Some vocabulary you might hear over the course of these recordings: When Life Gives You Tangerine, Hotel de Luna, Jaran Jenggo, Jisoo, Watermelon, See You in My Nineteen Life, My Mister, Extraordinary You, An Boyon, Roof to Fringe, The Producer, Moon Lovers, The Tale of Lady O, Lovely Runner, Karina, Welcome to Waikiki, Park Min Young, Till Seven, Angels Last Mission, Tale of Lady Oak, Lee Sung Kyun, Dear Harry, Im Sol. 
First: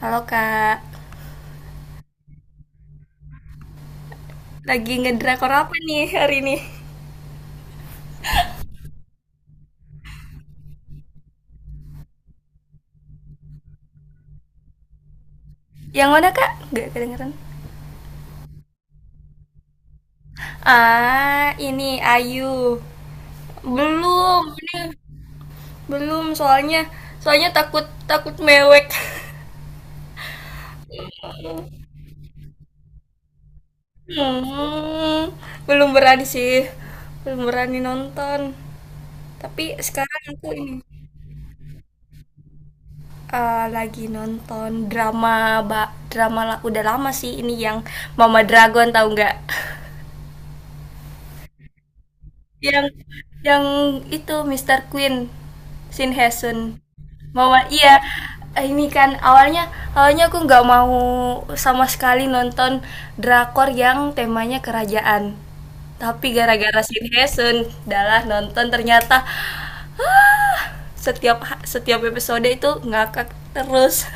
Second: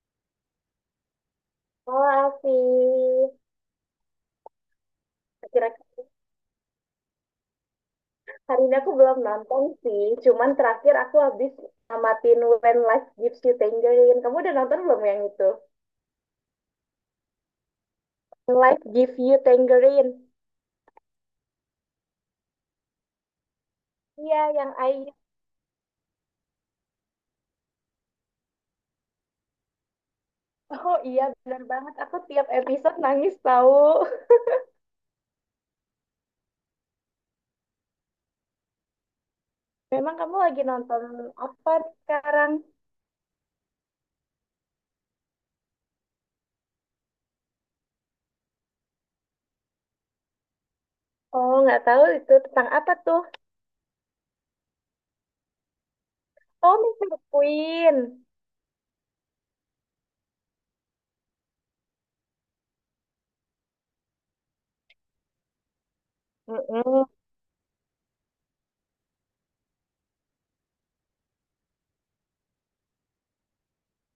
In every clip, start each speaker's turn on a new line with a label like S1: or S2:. S1: Halo kak,
S2: Oh, Alfi.
S1: lagi ngedrakor apa
S2: Kira-kira
S1: nih hari ini?
S2: hari ini aku belum nonton sih. Cuman terakhir aku habis amatin When Life Gives You Tangerine. Kamu udah nonton belum yang itu?
S1: Yang mana kak? Gak kedengeran.
S2: When Life Gives You Tangerine.
S1: Ah, ini Ayu.
S2: Iya,
S1: Belum,
S2: yang
S1: ini
S2: Ayu.
S1: belum soalnya soalnya takut takut mewek.
S2: Oh iya, bener banget. Aku tiap episode nangis tahu.
S1: Hmm, belum berani sih, belum berani nonton. Tapi
S2: Memang
S1: sekarang
S2: kamu
S1: aku
S2: lagi
S1: ini
S2: nonton apa sekarang?
S1: lagi nonton drama ba udah lama sih ini yang Mama Dragon tahu nggak?
S2: Oh, nggak tahu itu tentang
S1: Yang
S2: apa tuh?
S1: yang itu Mister Queen, Shin Hye Sun.
S2: Oh, Mister
S1: Iya,
S2: Queen.
S1: ini kan awalnya awalnya aku nggak mau sama sekali nonton drakor yang temanya kerajaan. Tapi gara-gara Shin
S2: Mm-mm.
S1: Hye Sun, dalah nonton ternyata setiap setiap episode itu ngakak terus.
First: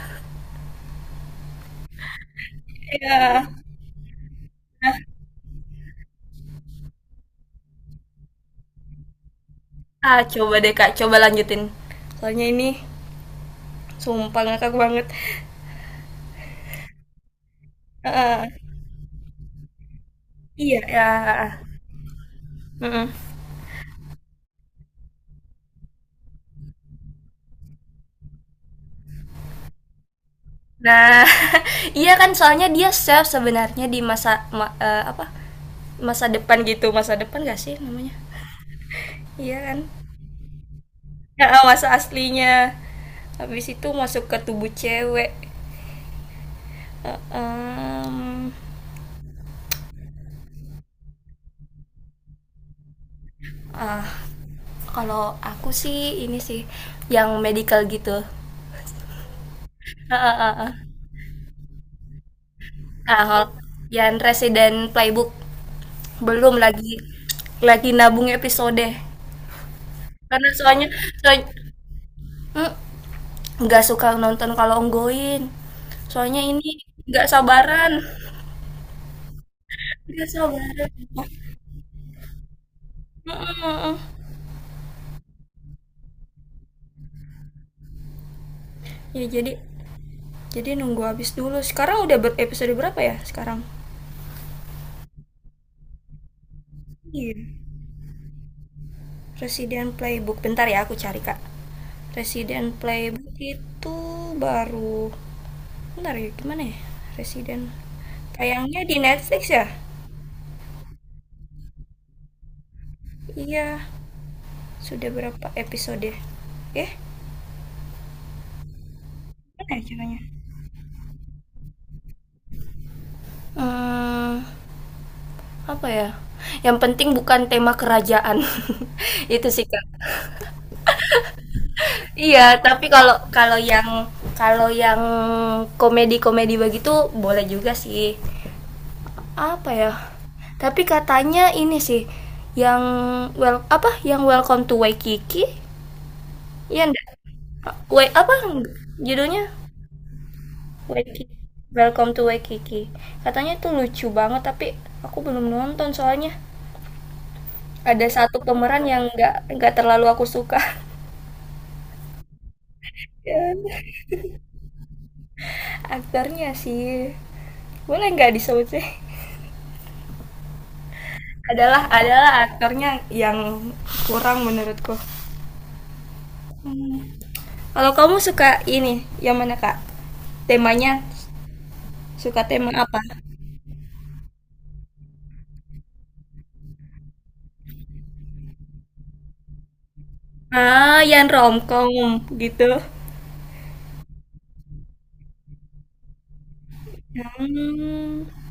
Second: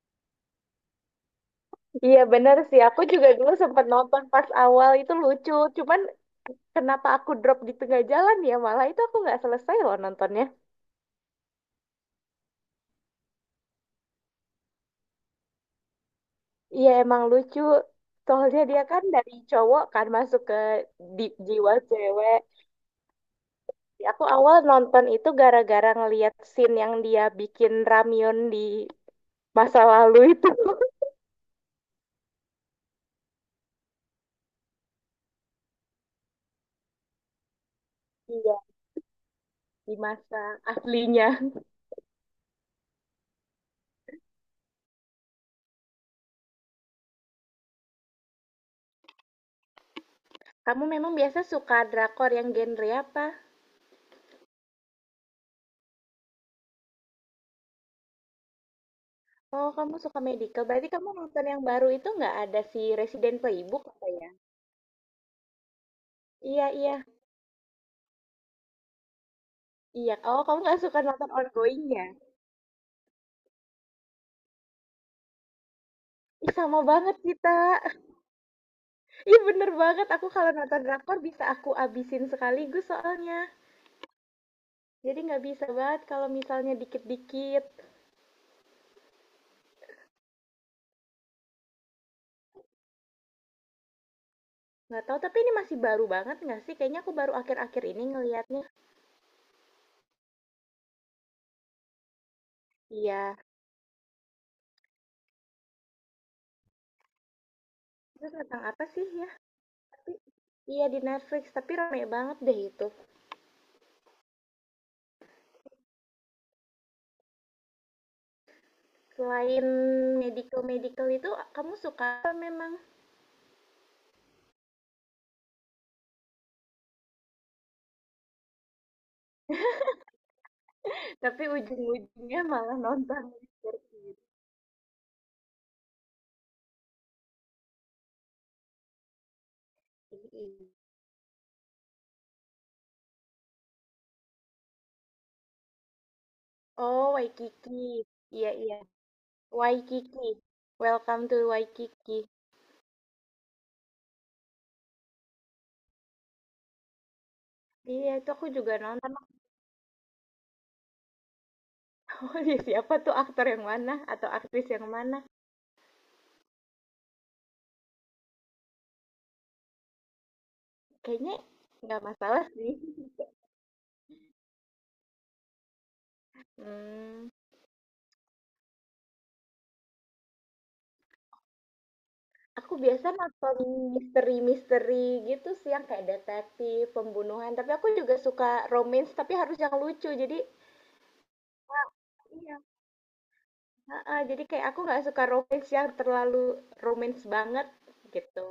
S2: Iya benar sih, aku juga
S1: Iya.
S2: dulu sempat nonton pas awal itu lucu, cuman kenapa aku drop di tengah jalan ya? Malah itu aku nggak selesai loh
S1: Ah,
S2: nontonnya.
S1: coba deh Kak, coba lanjutin. Soalnya ini sumpah ngakak banget.
S2: Iya emang lucu.
S1: Heeh.
S2: Soalnya dia kan dari cowok kan masuk ke
S1: Iya, ya.
S2: jiwa cewek.
S1: Heeh.
S2: Aku awal nonton itu gara-gara ngeliat scene yang dia bikin ramyun di masa lalu itu.
S1: Nah, iya kan soalnya dia chef sebenarnya di masa apa? Masa depan gitu, masa depan gak sih namanya?
S2: Iya,
S1: Iya kan?
S2: di masa aslinya.
S1: Ya, masa aslinya. Habis itu masuk ke tubuh cewek. Eh, em,
S2: Kamu memang biasa suka drakor yang genre apa?
S1: ah, Kalau aku sih ini sih yang medical gitu.
S2: Oh, kamu
S1: Ah,
S2: suka
S1: ah, ah,
S2: medical.
S1: ah.
S2: Berarti kamu nonton yang baru itu nggak ada si
S1: Nah,
S2: Resident
S1: kalau
S2: Playbook apa
S1: yang
S2: ya?
S1: resident playbook belum
S2: Iya,
S1: lagi
S2: iya.
S1: lagi nabung episode.
S2: Iya. Oh,
S1: Karena
S2: kamu nggak
S1: soalnya
S2: suka nonton
S1: soalnya,
S2: ongoing-nya?
S1: nggak suka nonton kalau onggoin soalnya
S2: Ih,
S1: ini
S2: sama banget
S1: nggak
S2: kita.
S1: sabaran
S2: Ih, bener banget. Aku
S1: nggak
S2: kalau nonton
S1: sabaran.
S2: drakor bisa aku abisin sekaligus soalnya.
S1: Mm-mm.
S2: Jadi nggak bisa banget kalau misalnya dikit-dikit.
S1: Ya jadi nunggu habis dulu sekarang udah episode berapa ya sekarang.
S2: Nggak tahu, tapi ini masih baru banget nggak sih? Kayaknya aku baru
S1: Iya,
S2: akhir-akhir ini ngelihatnya.
S1: Resident Playbook bentar ya aku cari kak. Resident Playbook
S2: Iya.
S1: itu baru bentar ya gimana ya Resident
S2: Itu tentang
S1: tayangnya
S2: apa
S1: di
S2: sih ya?
S1: Netflix ya.
S2: Tapi- Iya di Netflix, tapi rame banget deh itu.
S1: Iya sudah berapa episode eh gimana
S2: Selain
S1: ya caranya.
S2: medical-medical itu, kamu suka apa memang?
S1: Hmm, apa ya? Yang penting bukan tema kerajaan. Itu sih, Kak.
S2: Tapi
S1: Iya,
S2: ujung-ujungnya malah
S1: tapi kalau
S2: nonton.
S1: kalau yang komedi-komedi begitu boleh juga sih. Apa ya?
S2: Waikiki.
S1: Tapi katanya ini sih yang well apa yang Welcome to Waikiki, ya enggak,
S2: Oh, Waikiki.
S1: Apa
S2: Iya, iya.
S1: judulnya,
S2: Waikiki,
S1: Waikiki,
S2: Welcome to
S1: Welcome to
S2: Waikiki.
S1: Waikiki katanya tuh lucu banget tapi aku belum nonton soalnya ada
S2: Iya, itu
S1: satu
S2: aku juga
S1: pemeran yang
S2: nonton.
S1: nggak nggak terlalu aku suka.
S2: Oh iya siapa tuh aktor
S1: Dan
S2: yang mana atau aktris yang mana?
S1: aktornya sih boleh nggak disebut sih?
S2: Kayaknya
S1: Adalah
S2: nggak
S1: adalah
S2: masalah sih.
S1: aktornya yang kurang menurutku.
S2: Hmm,
S1: Kalau kamu suka ini, yang mana kak? Temanya suka tema
S2: aku
S1: apa?
S2: biasa nonton misteri-misteri gitu sih yang kayak detektif, pembunuhan. Tapi aku juga suka romance, tapi harus yang lucu. Jadi
S1: Ah, yang romcom
S2: iya,
S1: gitu.
S2: heeh, jadi kayak aku nggak suka romance yang terlalu romance banget
S1: Hmm,
S2: gitu.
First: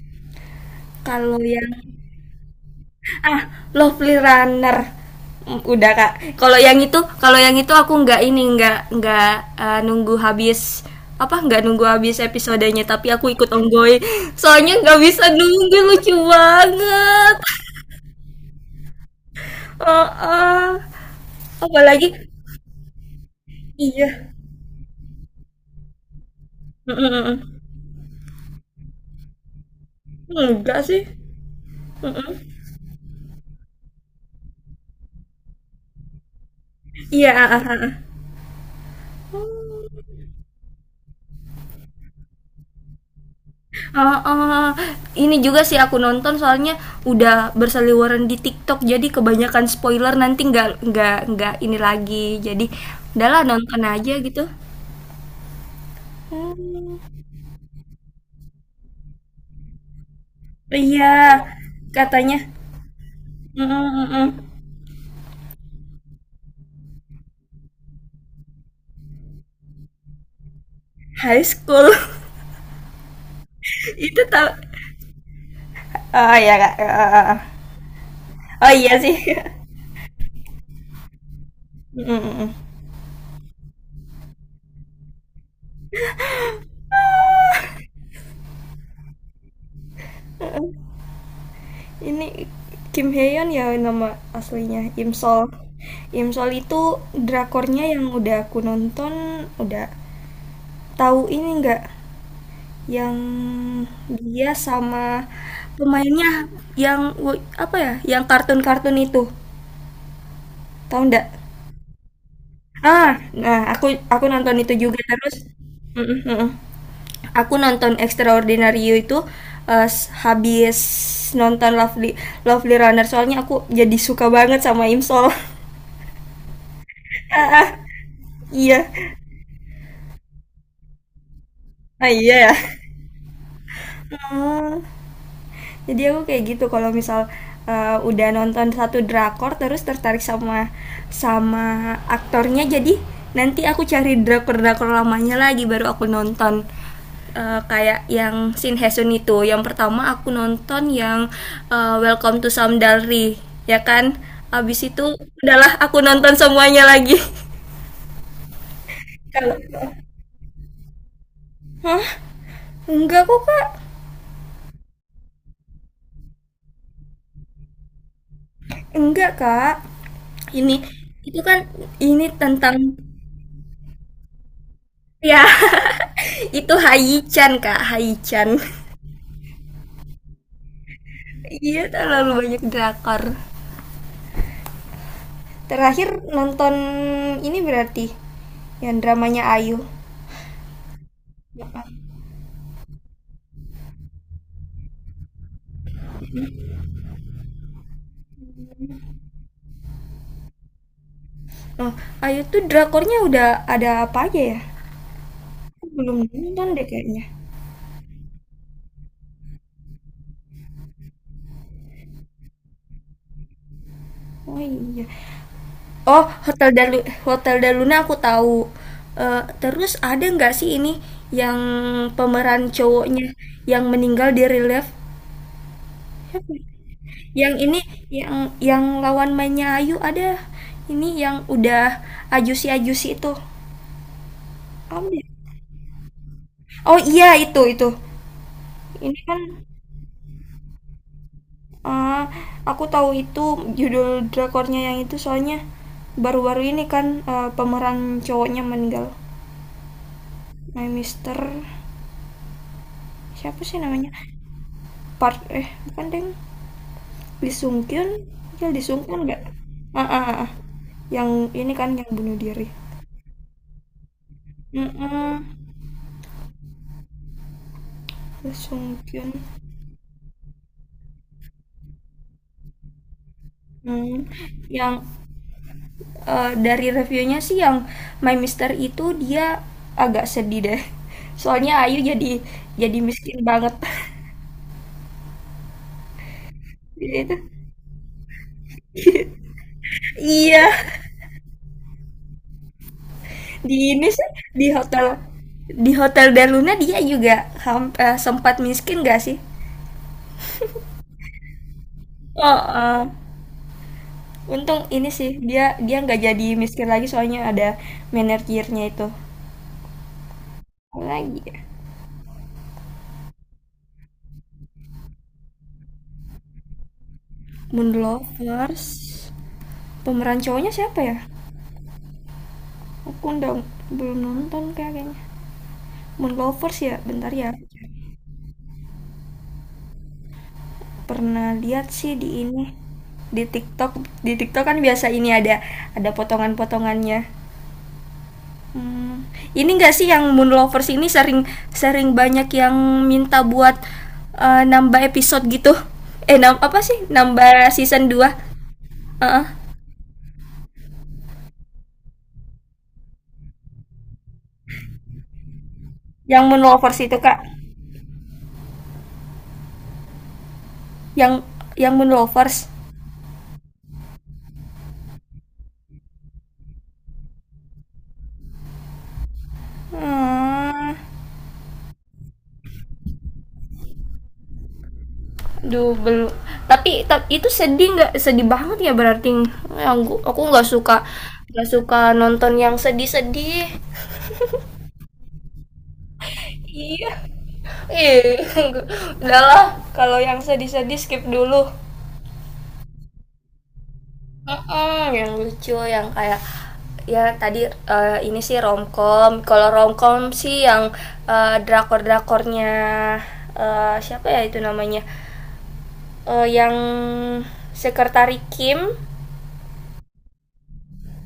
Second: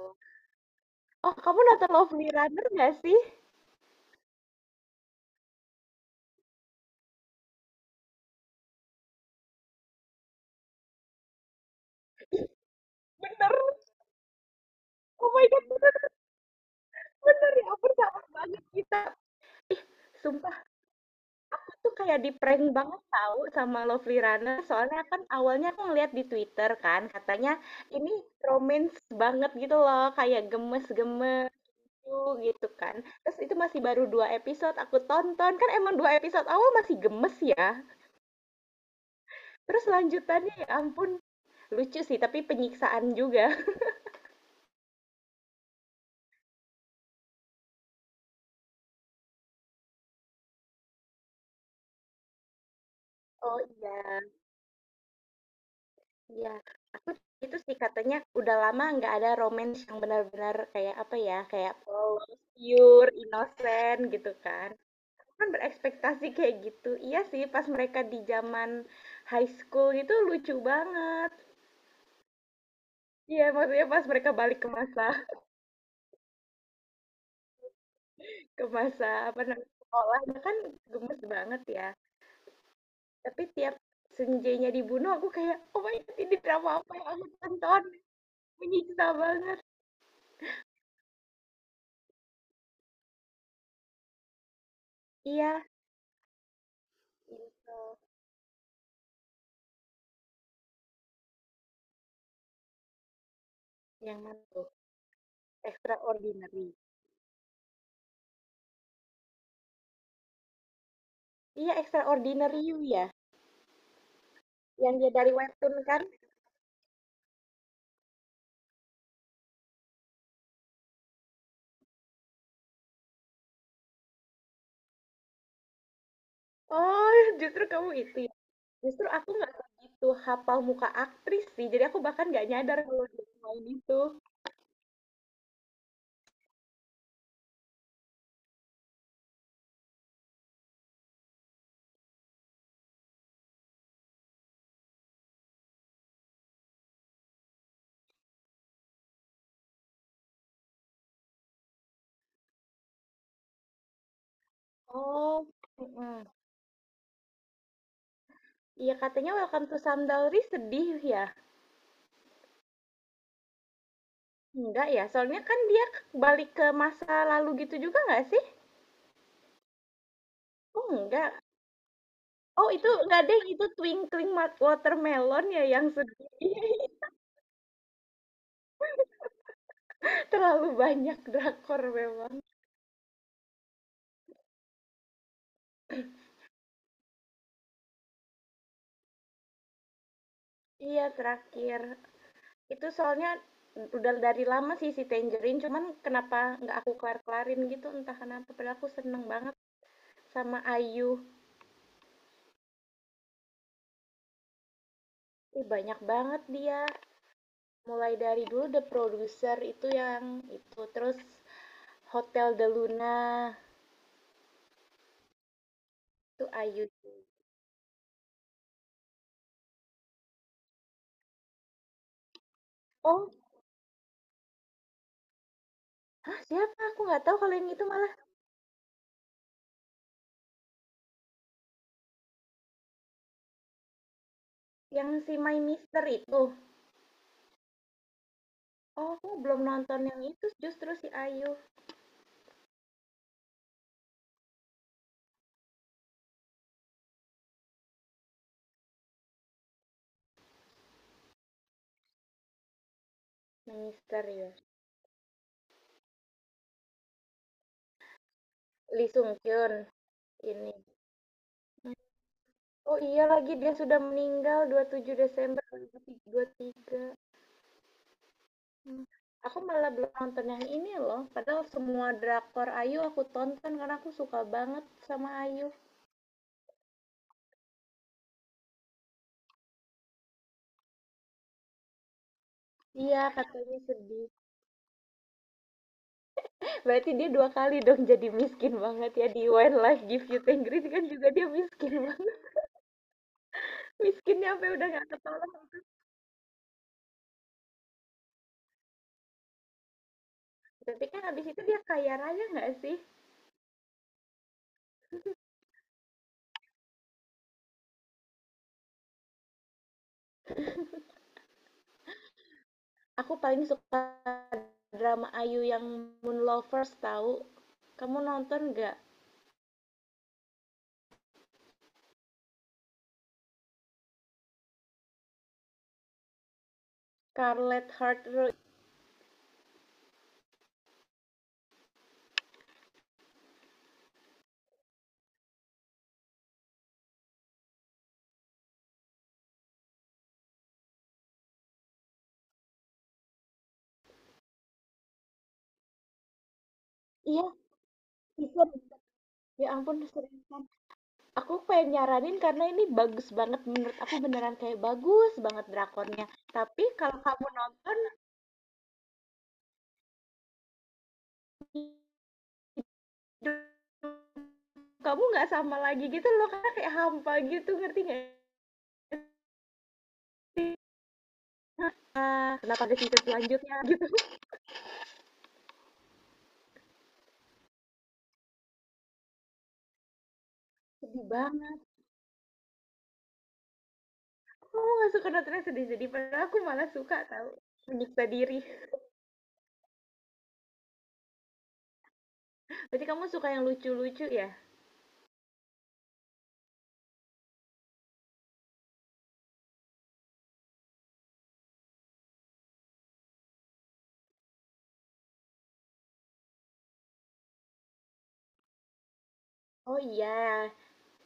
S2: Oh,
S1: kalau
S2: kamu
S1: yang
S2: nonton Lovely Runner nggak sih?
S1: ah, Lovely Runner. Mm, udah kak. Kalau yang itu aku nggak ini, nggak eh, nunggu habis apa nggak nunggu habis episodenya tapi aku ikut
S2: Bener.
S1: onggoy soalnya nggak bisa
S2: Oh my
S1: nunggu
S2: God,
S1: lucu banget.
S2: bener ya ampun sama banget kita.
S1: Oh,
S2: Sumpah
S1: oh.
S2: aku tuh
S1: Apalagi
S2: kayak di-prank banget tahu sama
S1: iya.
S2: Lovely Runner soalnya kan awalnya aku ngeliat di Twitter kan katanya
S1: Mm-mm.
S2: ini romance banget gitu loh kayak
S1: Enggak sih.
S2: gemes-gemes tuh
S1: Mm-mm.
S2: gitu kan. Terus itu masih baru dua episode aku tonton kan emang dua episode awal masih
S1: Iya,
S2: gemes
S1: ah, ah,
S2: ya.
S1: ah. Ah.
S2: Terus lanjutannya ya ampun lucu sih tapi penyiksaan juga.
S1: Ah, ah. Ini juga sih aku nonton soalnya udah berseliweran di TikTok jadi kebanyakan spoiler nanti nggak ini lagi jadi udahlah
S2: Oh
S1: nonton aja
S2: iya.
S1: gitu.
S2: Iya,
S1: Hmm,
S2: aku itu sih katanya udah lama nggak ada romance yang benar-benar kayak apa ya,
S1: iya
S2: kayak polos,
S1: katanya.
S2: pure,
S1: Mm,
S2: innocent
S1: mm, mm.
S2: gitu
S1: Mm,
S2: kan. Aku kan berekspektasi kayak gitu. Iya sih, pas mereka di zaman high school gitu lucu banget.
S1: high school.
S2: Iya, maksudnya pas
S1: Itu
S2: mereka
S1: tau.
S2: balik
S1: Oh iya kak. Ah. Oh, oh.
S2: ke
S1: Oh iya sih.
S2: masa apa namanya sekolah itu kan gemes banget ya.
S1: Mm, mm, mm.
S2: Tapi tiap Senjanya dibunuh aku kayak oh my god ini drama apa yang aku tonton menyiksa banget.
S1: Ini Kim Hyeon ya nama aslinya Im Sol.
S2: Iya,
S1: Im Sol itu
S2: itu
S1: drakornya yang udah aku nonton udah. Tahu ini nggak yang
S2: yang mana
S1: dia sama pemainnya
S2: Extraordinary.
S1: yang apa ya? Yang kartun-kartun itu. Tahu nggak?
S2: Iya, Extraordinary You
S1: Ah,
S2: ya?
S1: nah aku nonton itu
S2: Yang
S1: juga
S2: dia dari
S1: terus.
S2: webtoon kan?
S1: Mm-mm, mm-mm. Aku nonton Extraordinary You itu habis nonton Lovely Lovely Runner soalnya aku jadi suka banget sama Imsol.
S2: Oh, justru kamu itu ya?
S1: Iya.
S2: Justru aku nggak begitu hafal muka aktris sih, jadi aku
S1: Ah
S2: bahkan
S1: iya
S2: nggak
S1: ya.
S2: nyadar kalau dia main itu.
S1: Hmm. Jadi aku kayak gitu kalau misal udah nonton satu drakor terus tertarik sama sama aktornya jadi nanti aku cari drakor-drakor lamanya lagi baru aku nonton. Kayak yang Shin Hae-sun itu. Yang pertama aku nonton yang Welcome to Samdalri, ya kan? Abis itu
S2: Oh,
S1: udahlah aku
S2: mm-mm.
S1: nonton semuanya lagi.
S2: Iya katanya
S1: Kalau
S2: Welcome to Sandalri sedih ya?
S1: Hah? Enggak kok, Kak.
S2: Enggak ya, soalnya kan dia balik ke masa lalu gitu juga nggak sih?
S1: Enggak, Kak. Ini
S2: Oh enggak.
S1: itu kan ini
S2: Oh
S1: tentang.
S2: itu enggak deh, itu Twinkling Mat-
S1: Ya,
S2: Watermelon ya yang sedih.
S1: itu Haichan Kak, Haichan.
S2: Terlalu banyak drakor
S1: Iya, terlalu
S2: memang.
S1: banyak drakor. Terakhir nonton ini berarti yang dramanya Ayu.
S2: Iya terakhir. Itu soalnya udah dari lama sih si Tangerine, cuman kenapa nggak aku kelar-kelarin gitu entah kenapa. Padahal aku seneng banget sama Ayu.
S1: Nah, Ayu tuh drakornya udah ada apa aja ya?
S2: Ih,
S1: Aku
S2: banyak
S1: belum
S2: banget
S1: nonton
S2: dia.
S1: deh kayaknya.
S2: Mulai dari dulu The Producer itu yang itu, terus Hotel de Luna
S1: Oh iya. Oh,
S2: itu Ayu.
S1: Hotel Daluna aku tahu. Eh, terus ada nggak sih ini yang pemeran cowoknya
S2: Oh,
S1: yang meninggal di relief?
S2: ah
S1: Siapa?
S2: siapa? Aku nggak tahu kalau
S1: Yang
S2: yang
S1: ini
S2: itu malah
S1: yang yang lawan mainnya Ayu ada ini yang udah ajusi-ajusi itu. Apa
S2: yang
S1: dia?
S2: si My Mister itu.
S1: Oh iya itu itu.
S2: Oh,
S1: Ini
S2: aku
S1: kan
S2: belum nonton yang itu justru si Ayu.
S1: eh, aku tahu itu judul drakornya yang itu soalnya baru-baru ini kan pemeran cowoknya meninggal. Nah, Mister siapa
S2: My
S1: sih namanya?
S2: Mister ya.
S1: Park, eh, bukan deng. Lee Sung Kyun, ya Lee Sung
S2: Lee
S1: Kyun
S2: Sung
S1: nggak?
S2: Kyun
S1: Ah, ah, ah, ah.
S2: ini.
S1: Yang ini kan yang bunuh diri.
S2: Oh iya lagi dia sudah meninggal dua
S1: Mm-mm.
S2: puluh tujuh Desember 2023.
S1: Lee Sung
S2: Hmm.
S1: Kyun.
S2: Aku malah belum nonton yang ini loh. Padahal semua drakor Ayu aku tonton karena aku
S1: Mmm,
S2: suka banget
S1: yang,
S2: sama Ayu.
S1: dari reviewnya sih yang My Mister itu dia agak sedih deh. Soalnya Ayu jadi
S2: Iya,
S1: miskin banget.
S2: katanya sedih. Berarti
S1: Dia
S2: dia
S1: itu
S2: dua kali dong jadi miskin banget ya di When Life Gives You
S1: iya,
S2: Tangerine kan juga dia miskin banget.
S1: di ini sih,
S2: Miskinnya
S1: di
S2: sampai udah nggak
S1: hotel
S2: ketolong.
S1: di Hotel del Luna dia juga sempat miskin gak sih?
S2: Tapi kan habis itu dia kaya raya nggak sih?
S1: Heeh, untung ini sih, dia dia nggak jadi miskin lagi soalnya ada manajernya itu. Apalagi ya?
S2: Aku paling suka drama Ayu yang Moon Lovers tahu.
S1: Moon
S2: Kamu nonton nggak?
S1: Lovers, pemeran cowoknya siapa ya? Aku belum nonton Kak, kayaknya. Moonlovers ya, bentar ya.
S2: Scarlet Heart Road.
S1: Pernah lihat sih di ini di TikTok. Di TikTok kan biasa ini ada potongan-potongannya. Hmm, ini enggak sih yang Moonlovers ini sering sering banyak yang minta buat nambah episode gitu. Eh, nam Apa sih?
S2: Iya,
S1: Nambah season dua.
S2: season.
S1: Heeh.
S2: Ya ampun, seriusan. Aku pengen nyaranin karena ini bagus banget menurut aku beneran kayak bagus banget drakornya.
S1: Yang
S2: Tapi
S1: Moonlovers itu,
S2: kalau
S1: Kak.
S2: kamu nonton,
S1: Yang yang Moonlovers.
S2: dr- kamu nggak sama lagi gitu loh karena kayak hampa gitu, ngerti nggak sih?
S1: Hmm.
S2: Ah, kenapa ada season selanjutnya gitu?
S1: Duh, belum. Tapi, itu sedih nggak? Sedih banget ya berarti. Yang aku
S2: Sedih
S1: nggak
S2: banget.
S1: suka nonton yang sedih-sedih.
S2: Kamu nggak suka nonton yang sedih-sedih, padahal aku malah
S1: Iya.
S2: suka tahu menyiksa
S1: Ih,
S2: diri.
S1: udahlah. Kalau yang sedih-sedih skip dulu.
S2: Berarti kamu suka yang lucu-lucu ya?
S1: Mm-mm, yang lucu, yang kayak ya tadi ini sih romcom. Kalau romcom sih yang drakor-drakornya siapa ya itu namanya? Yang Sekretari Kim
S2: Oh iya,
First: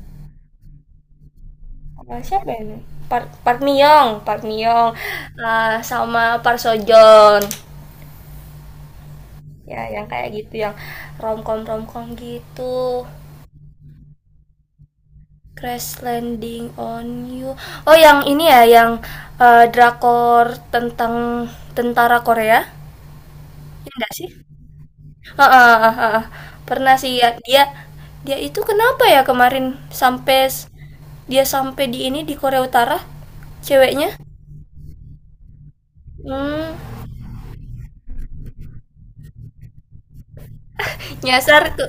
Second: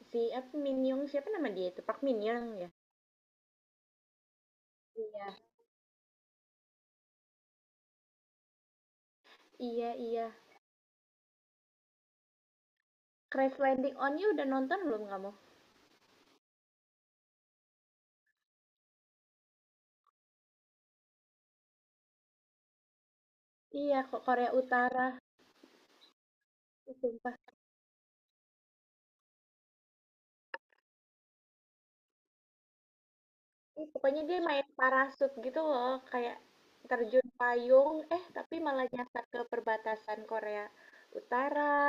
S2: si apa Min Young siapa nama dia itu? Park
S1: apa
S2: Min Young
S1: siapa
S2: ya?
S1: ini? Park Park Miyong, Park Miyong,
S2: Iya,
S1: sama Park Sojon. Ya,
S2: iya
S1: yang
S2: iya.
S1: kayak gitu, yang romcom romcom gitu.
S2: Crash Landing on You udah nonton belum kamu?
S1: Crash Landing on You. Oh, yang ini ya, yang drakor tentang tentara Korea. Ya
S2: Iya,
S1: enggak
S2: kok
S1: sih?
S2: Korea Utara.
S1: Heeh, heeh, heeh. Pernah
S2: Ih,
S1: sih ya.
S2: sumpah.
S1: Dia dia itu kenapa ya kemarin sampai dia sampai di ini di Korea Utara
S2: Ih,
S1: ceweknya?
S2: pokoknya dia main parasut gitu loh, kayak
S1: Hmm,
S2: terjun payung, eh tapi malah nyasar ke perbatasan Korea
S1: nyasar
S2: Utara.
S1: ke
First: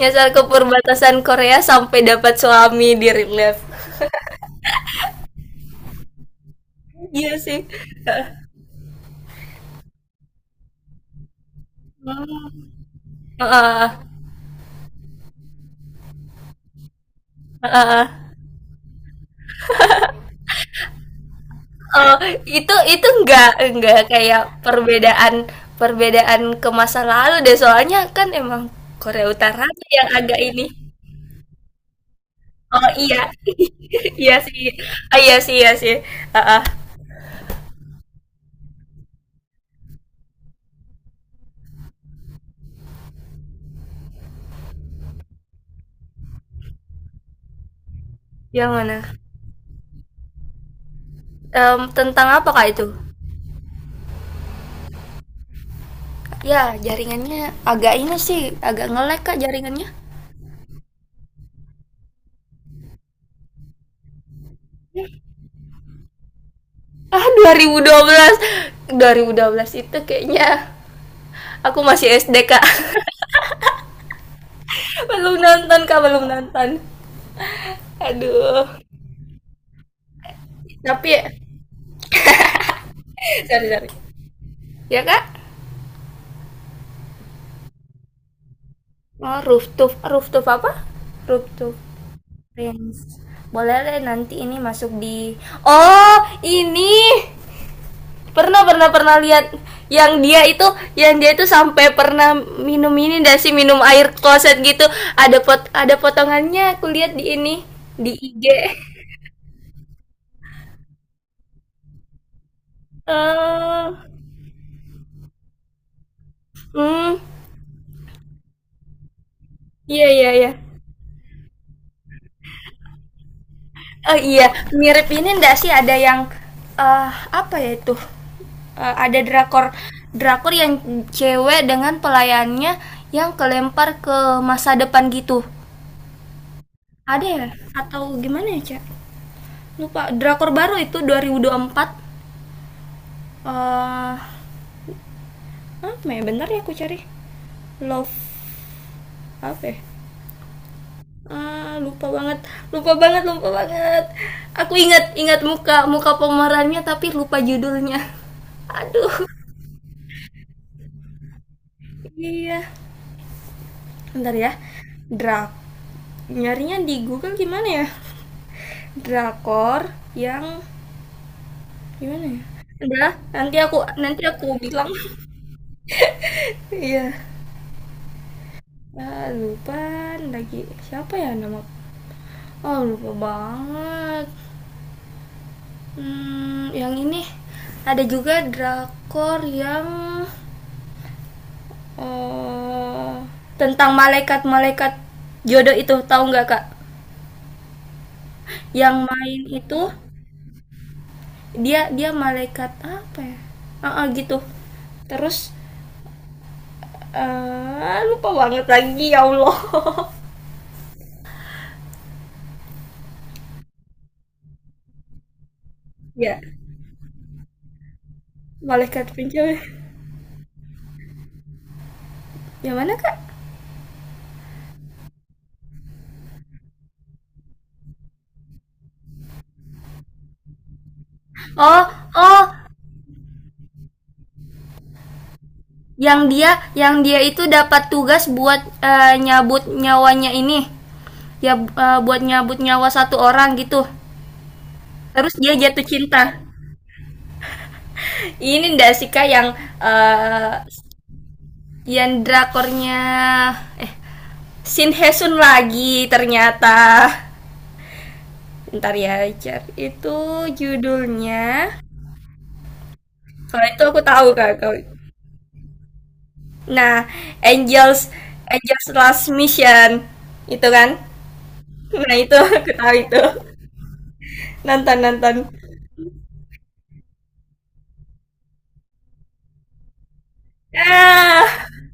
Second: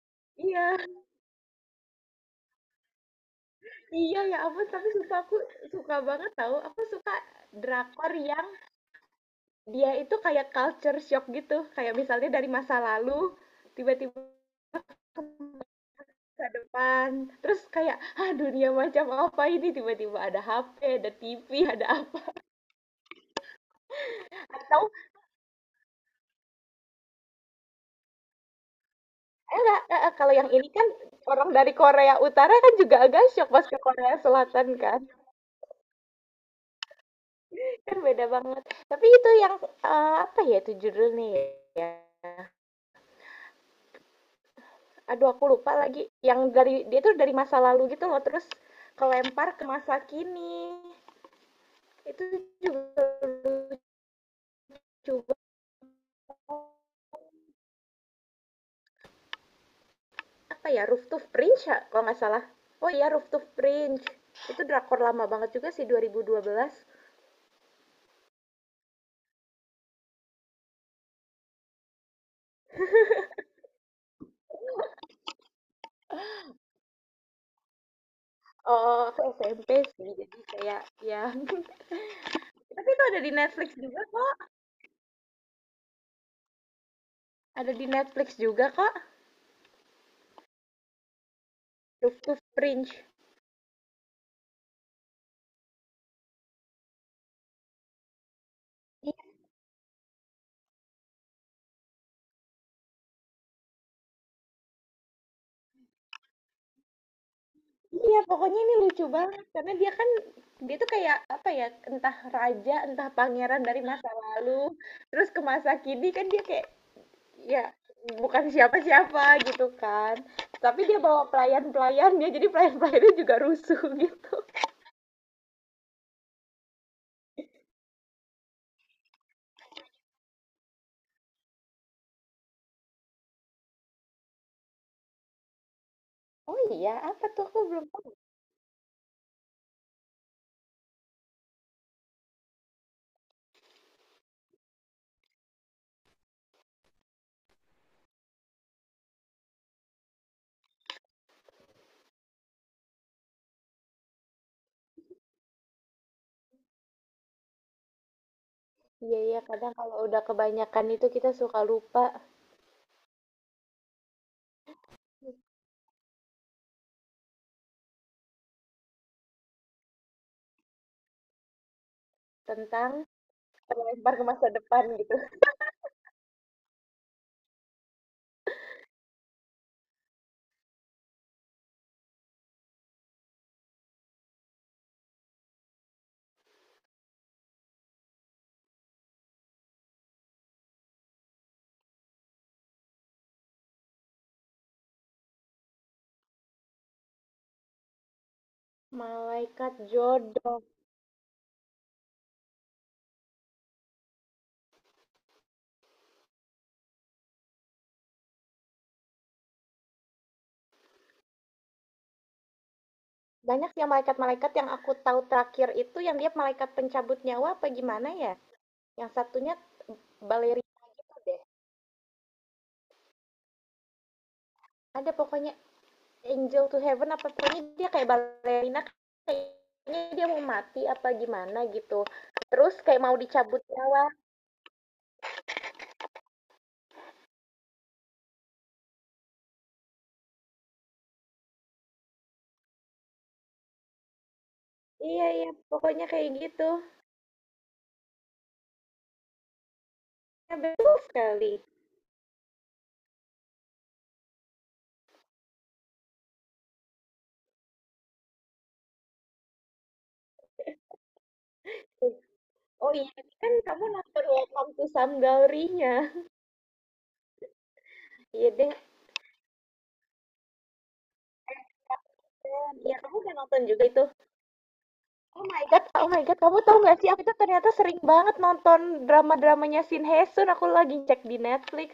S1: nyasar ke
S2: Iya,
S1: perbatasan Korea sampai dapat suami di real life.
S2: iya ya ampun, tapi sumpah aku suka banget tahu. Aku suka
S1: Iya sih.
S2: drakor yang dia itu kayak culture shock gitu, kayak misalnya
S1: Heeh,
S2: dari masa lalu
S1: heeh.
S2: tiba-tiba ke depan. Terus kayak,
S1: Heeh.
S2: ah dunia macam apa ini? Tiba-tiba ada HP, ada TV, ada
S1: Oh,
S2: apa.
S1: itu enggak kayak
S2: Tahu,
S1: perbedaan perbedaan ke masa lalu deh soalnya kan emang Korea Utara
S2: nggak,
S1: tuh yang
S2: kalau
S1: agak
S2: yang
S1: ini.
S2: ini kan orang dari Korea Utara kan
S1: Oh
S2: juga
S1: iya.
S2: agak shock pas ke Korea
S1: Iya sih.
S2: Selatan kan.
S1: Ah, iya sih iya sih. Heeh.
S2: Kan beda banget. Tapi itu yang, apa ya itu judulnya ya? Aduh aku lupa lagi. Yang dari, dia tuh dari masa lalu gitu loh. Terus
S1: Yang mana.
S2: kelempar ke masa kini. Itu
S1: Tentang apa kak itu.
S2: juga lucu
S1: Ya
S2: banget.
S1: jaringannya agak ini sih agak ngelek kak jaringannya.
S2: Apa ya, Roof to Fringe ya kalau nggak salah. Oh iya Roof to Fringe itu drakor lama banget juga sih 2012.
S1: Ah 2012 itu kayaknya aku masih SD kak. Belum nonton kak belum nonton aduh.
S2: Oh oh, oh, aku SMP sih jadi kayak
S1: Tapi
S2: ya.
S1: ya,
S2: Tapi itu ada di
S1: sorry
S2: Netflix
S1: sorry
S2: juga kok,
S1: ya kak.
S2: ada di Netflix juga kok.
S1: Oh rooftop rooftop apa rooftop
S2: Roof to
S1: prince
S2: Fringe.
S1: boleh deh nanti ini masuk di. Oh ini pernah pernah pernah
S2: Iya,
S1: lihat yang dia itu sampai pernah minum ini dan sih minum air kloset gitu. Ada potongannya aku lihat di ini di
S2: iya,
S1: IG
S2: pokoknya ini lucu banget karena dia kan dia tuh kayak apa ya entah raja entah pangeran dari masa lalu terus ke masa kini kan dia kayak
S1: hmm
S2: ya bukan siapa-siapa gitu
S1: iya
S2: kan.
S1: iya iya.
S2: Tapi dia bawa pelayan-pelayannya, jadi pelayan-pelayannya juga rusuh
S1: Oh
S2: gitu.
S1: iya mirip ini ndak sih ada yang eh apa ya itu. Ada drakor drakor yang cewek dengan pelayannya yang kelempar ke masa depan gitu.
S2: Oh iya, apa
S1: Ada
S2: tuh
S1: ya
S2: aku belum tahu.
S1: atau gimana ya Cak lupa drakor baru itu 2024 apa ya bentar ya aku cari. Love apa ya. Ah, lupa banget lupa banget lupa banget. Aku ingat ingat muka muka pemerannya tapi lupa judulnya. Aduh.
S2: Iya iya, kadang kalau udah kebanyakan itu kita suka lupa
S1: Iya bentar ya drak nyarinya di Google gimana ya drakor yang gimana ya.
S2: tentang
S1: Udah nanti aku
S2: terlempar
S1: nanti
S2: ke
S1: aku
S2: masa depan
S1: bilang.
S2: gitu.
S1: Iya. Ah, lupa lagi siapa ya nama. Oh lupa banget. Hmm, yang ini ada juga drakor yang eh, tentang malaikat-malaikat jodoh itu tahu nggak kak? Yang main
S2: Malaikat
S1: itu
S2: jodoh.
S1: dia dia malaikat apa ya? Ah, ah, gitu. Terus lupa banget lagi ya Allah.
S2: Banyak sih yang malaikat-malaikat yang aku tahu terakhir itu yang dia
S1: Ya
S2: malaikat pencabut nyawa apa gimana ya?
S1: malaikat
S2: Yang satunya
S1: pencuri.
S2: balerina deh.
S1: Yang mana kak?
S2: Ada pokoknya Angel to Heaven apa pokoknya dia kayak balerina. Ini dia mau mati apa gimana
S1: Oh
S2: gitu.
S1: oh
S2: Terus kayak mau dicabut nyawa.
S1: yang dia itu dapat tugas buat nyabut nyawanya ini ya buat nyabut nyawa satu orang gitu
S2: Iya
S1: terus
S2: iya,
S1: dia jatuh
S2: pokoknya
S1: cinta
S2: kayak gitu.
S1: ini ndak sih kak yang
S2: Ya,
S1: eh,
S2: betul sekali.
S1: yang drakornya eh Shin Hesun lagi ternyata ntar ya cari itu judulnya.
S2: Eh, oh iya, kan
S1: Kalau itu
S2: kamu
S1: aku
S2: nonton
S1: tahu kak
S2: Welcome to Some Gallery-nya.
S1: nah Angels
S2: Iya deh,
S1: Angels Last Mission itu kan nah itu aku
S2: keren.
S1: tahu
S2: Iya, kamu
S1: itu.
S2: udah nonton juga itu.
S1: Nantan Nantan.
S2: Oh my god, kamu tahu nggak sih aku tuh ternyata sering banget nonton drama-dramanya Shin Hye Sun. Aku lagi cek di
S1: Ah,
S2: Netflix.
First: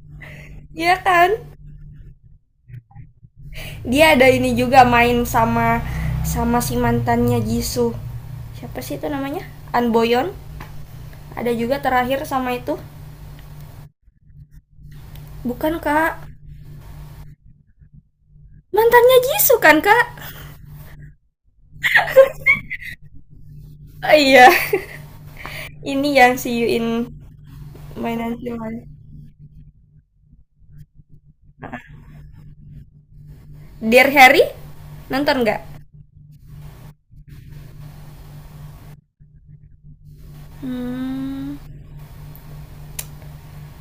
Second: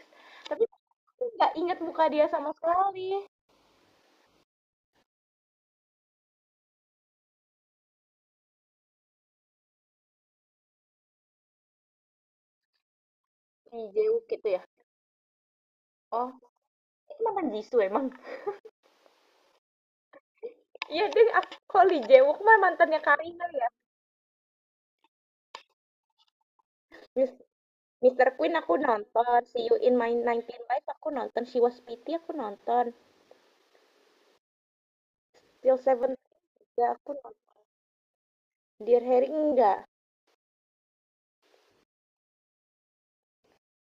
S2: Tapi
S1: iya
S2: aku
S1: kan?
S2: nggak ingat muka dia sama sekali.
S1: Dia ada ini juga main sama sama si mantannya Jisoo. Siapa sih itu namanya? An Boyon. Ada juga terakhir sama itu.
S2: Lee Jae-wook gitu ya.
S1: Bukan kak,
S2: Oh, itu mantan Jisoo emang.
S1: mantannya Jisoo kan kak?
S2: Iya deh, aku kok Lee Jae-wook mah mantannya Karina ya.
S1: Oh, iya, ini yang si Yuin
S2: Mis Mister
S1: mainan si
S2: Queen aku
S1: Wali.
S2: nonton, See You in My Nineteen Life aku nonton, She Was Pretty aku nonton,
S1: Dear Harry, nonton
S2: Till
S1: nggak?
S2: Seven juga aku nonton, Dear Harry enggak.
S1: Hmm,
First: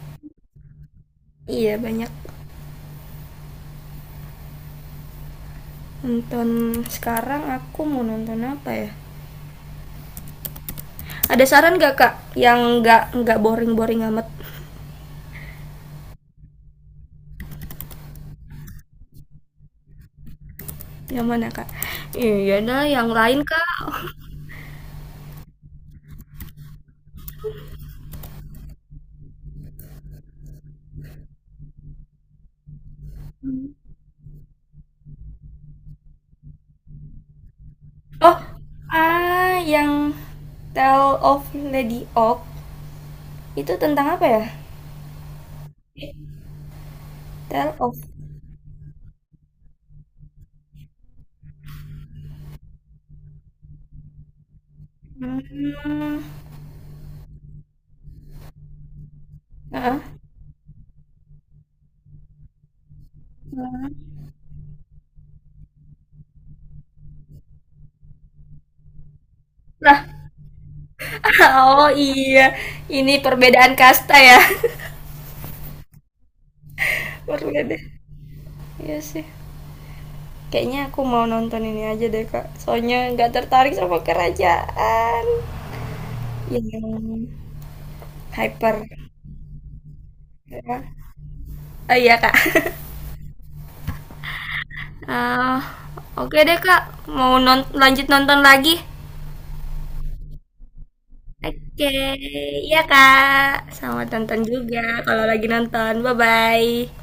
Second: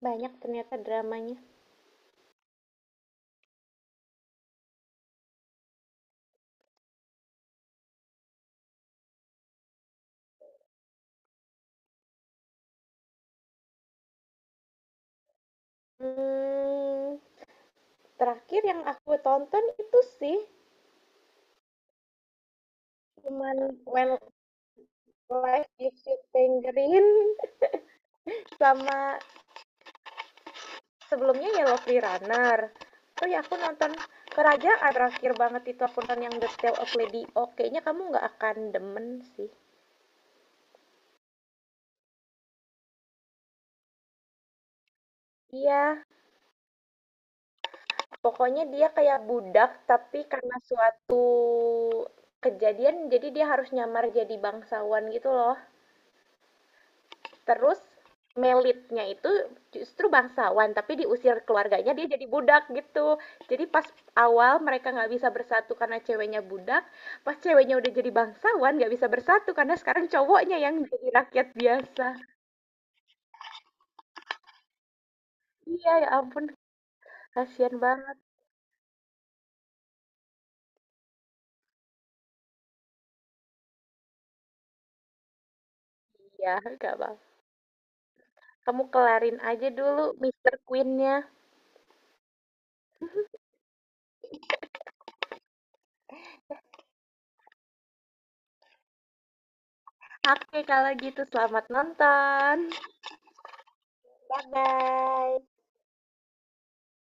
S2: Banyak ternyata dramanya.
S1: iya banyak nonton sekarang aku mau nonton apa ya ada saran nggak kak yang nggak boring boring amat.
S2: Hmm, terakhir yang aku tonton itu sih
S1: Yang mana, Kak? Iya dah, yang lain
S2: cuman When
S1: Kak.
S2: Life Gives You Tangerine sama sebelumnya Yellow Free Runner. Oh ya aku nonton Kerajaan terakhir banget itu aku nonton yang The Tale of Lady O. Kayaknya kamu nggak
S1: Oh,
S2: akan demen sih.
S1: yang Tale of Lady Oak itu tentang apa ya?
S2: Iya,
S1: Tale of
S2: pokoknya dia kayak budak, tapi karena suatu kejadian jadi dia harus nyamar jadi bangsawan gitu loh.
S1: Hmm.
S2: Terus Melitnya itu
S1: Heeh.
S2: justru bangsawan, tapi diusir keluarganya dia jadi budak gitu. Jadi pas
S1: Hmm.
S2: awal mereka nggak bisa bersatu karena ceweknya budak, pas ceweknya udah jadi bangsawan nggak bisa bersatu karena
S1: Lah,
S2: sekarang cowoknya yang jadi rakyat
S1: oh
S2: biasa.
S1: iya, ini perbedaan kasta ya.
S2: Iya ya ampun, kasihan
S1: Berbeda.
S2: banget.
S1: Iya sih. Kayaknya aku mau nonton ini aja deh, Kak. Soalnya nggak tertarik sama kerajaan
S2: Iya, nggak apa.
S1: yang
S2: Kamu
S1: hyper.
S2: kelarin aja dulu Mister
S1: Ya.
S2: Queen-nya.
S1: Oh iya, Kak. Ah, oke deh Kak, mau lanjut nonton lagi?
S2: Oke, kalau gitu selamat
S1: Oke,
S2: nonton.
S1: iya Kak. Selamat nonton juga kalau
S2: Bye-bye.
S1: lagi nonton. Bye-bye.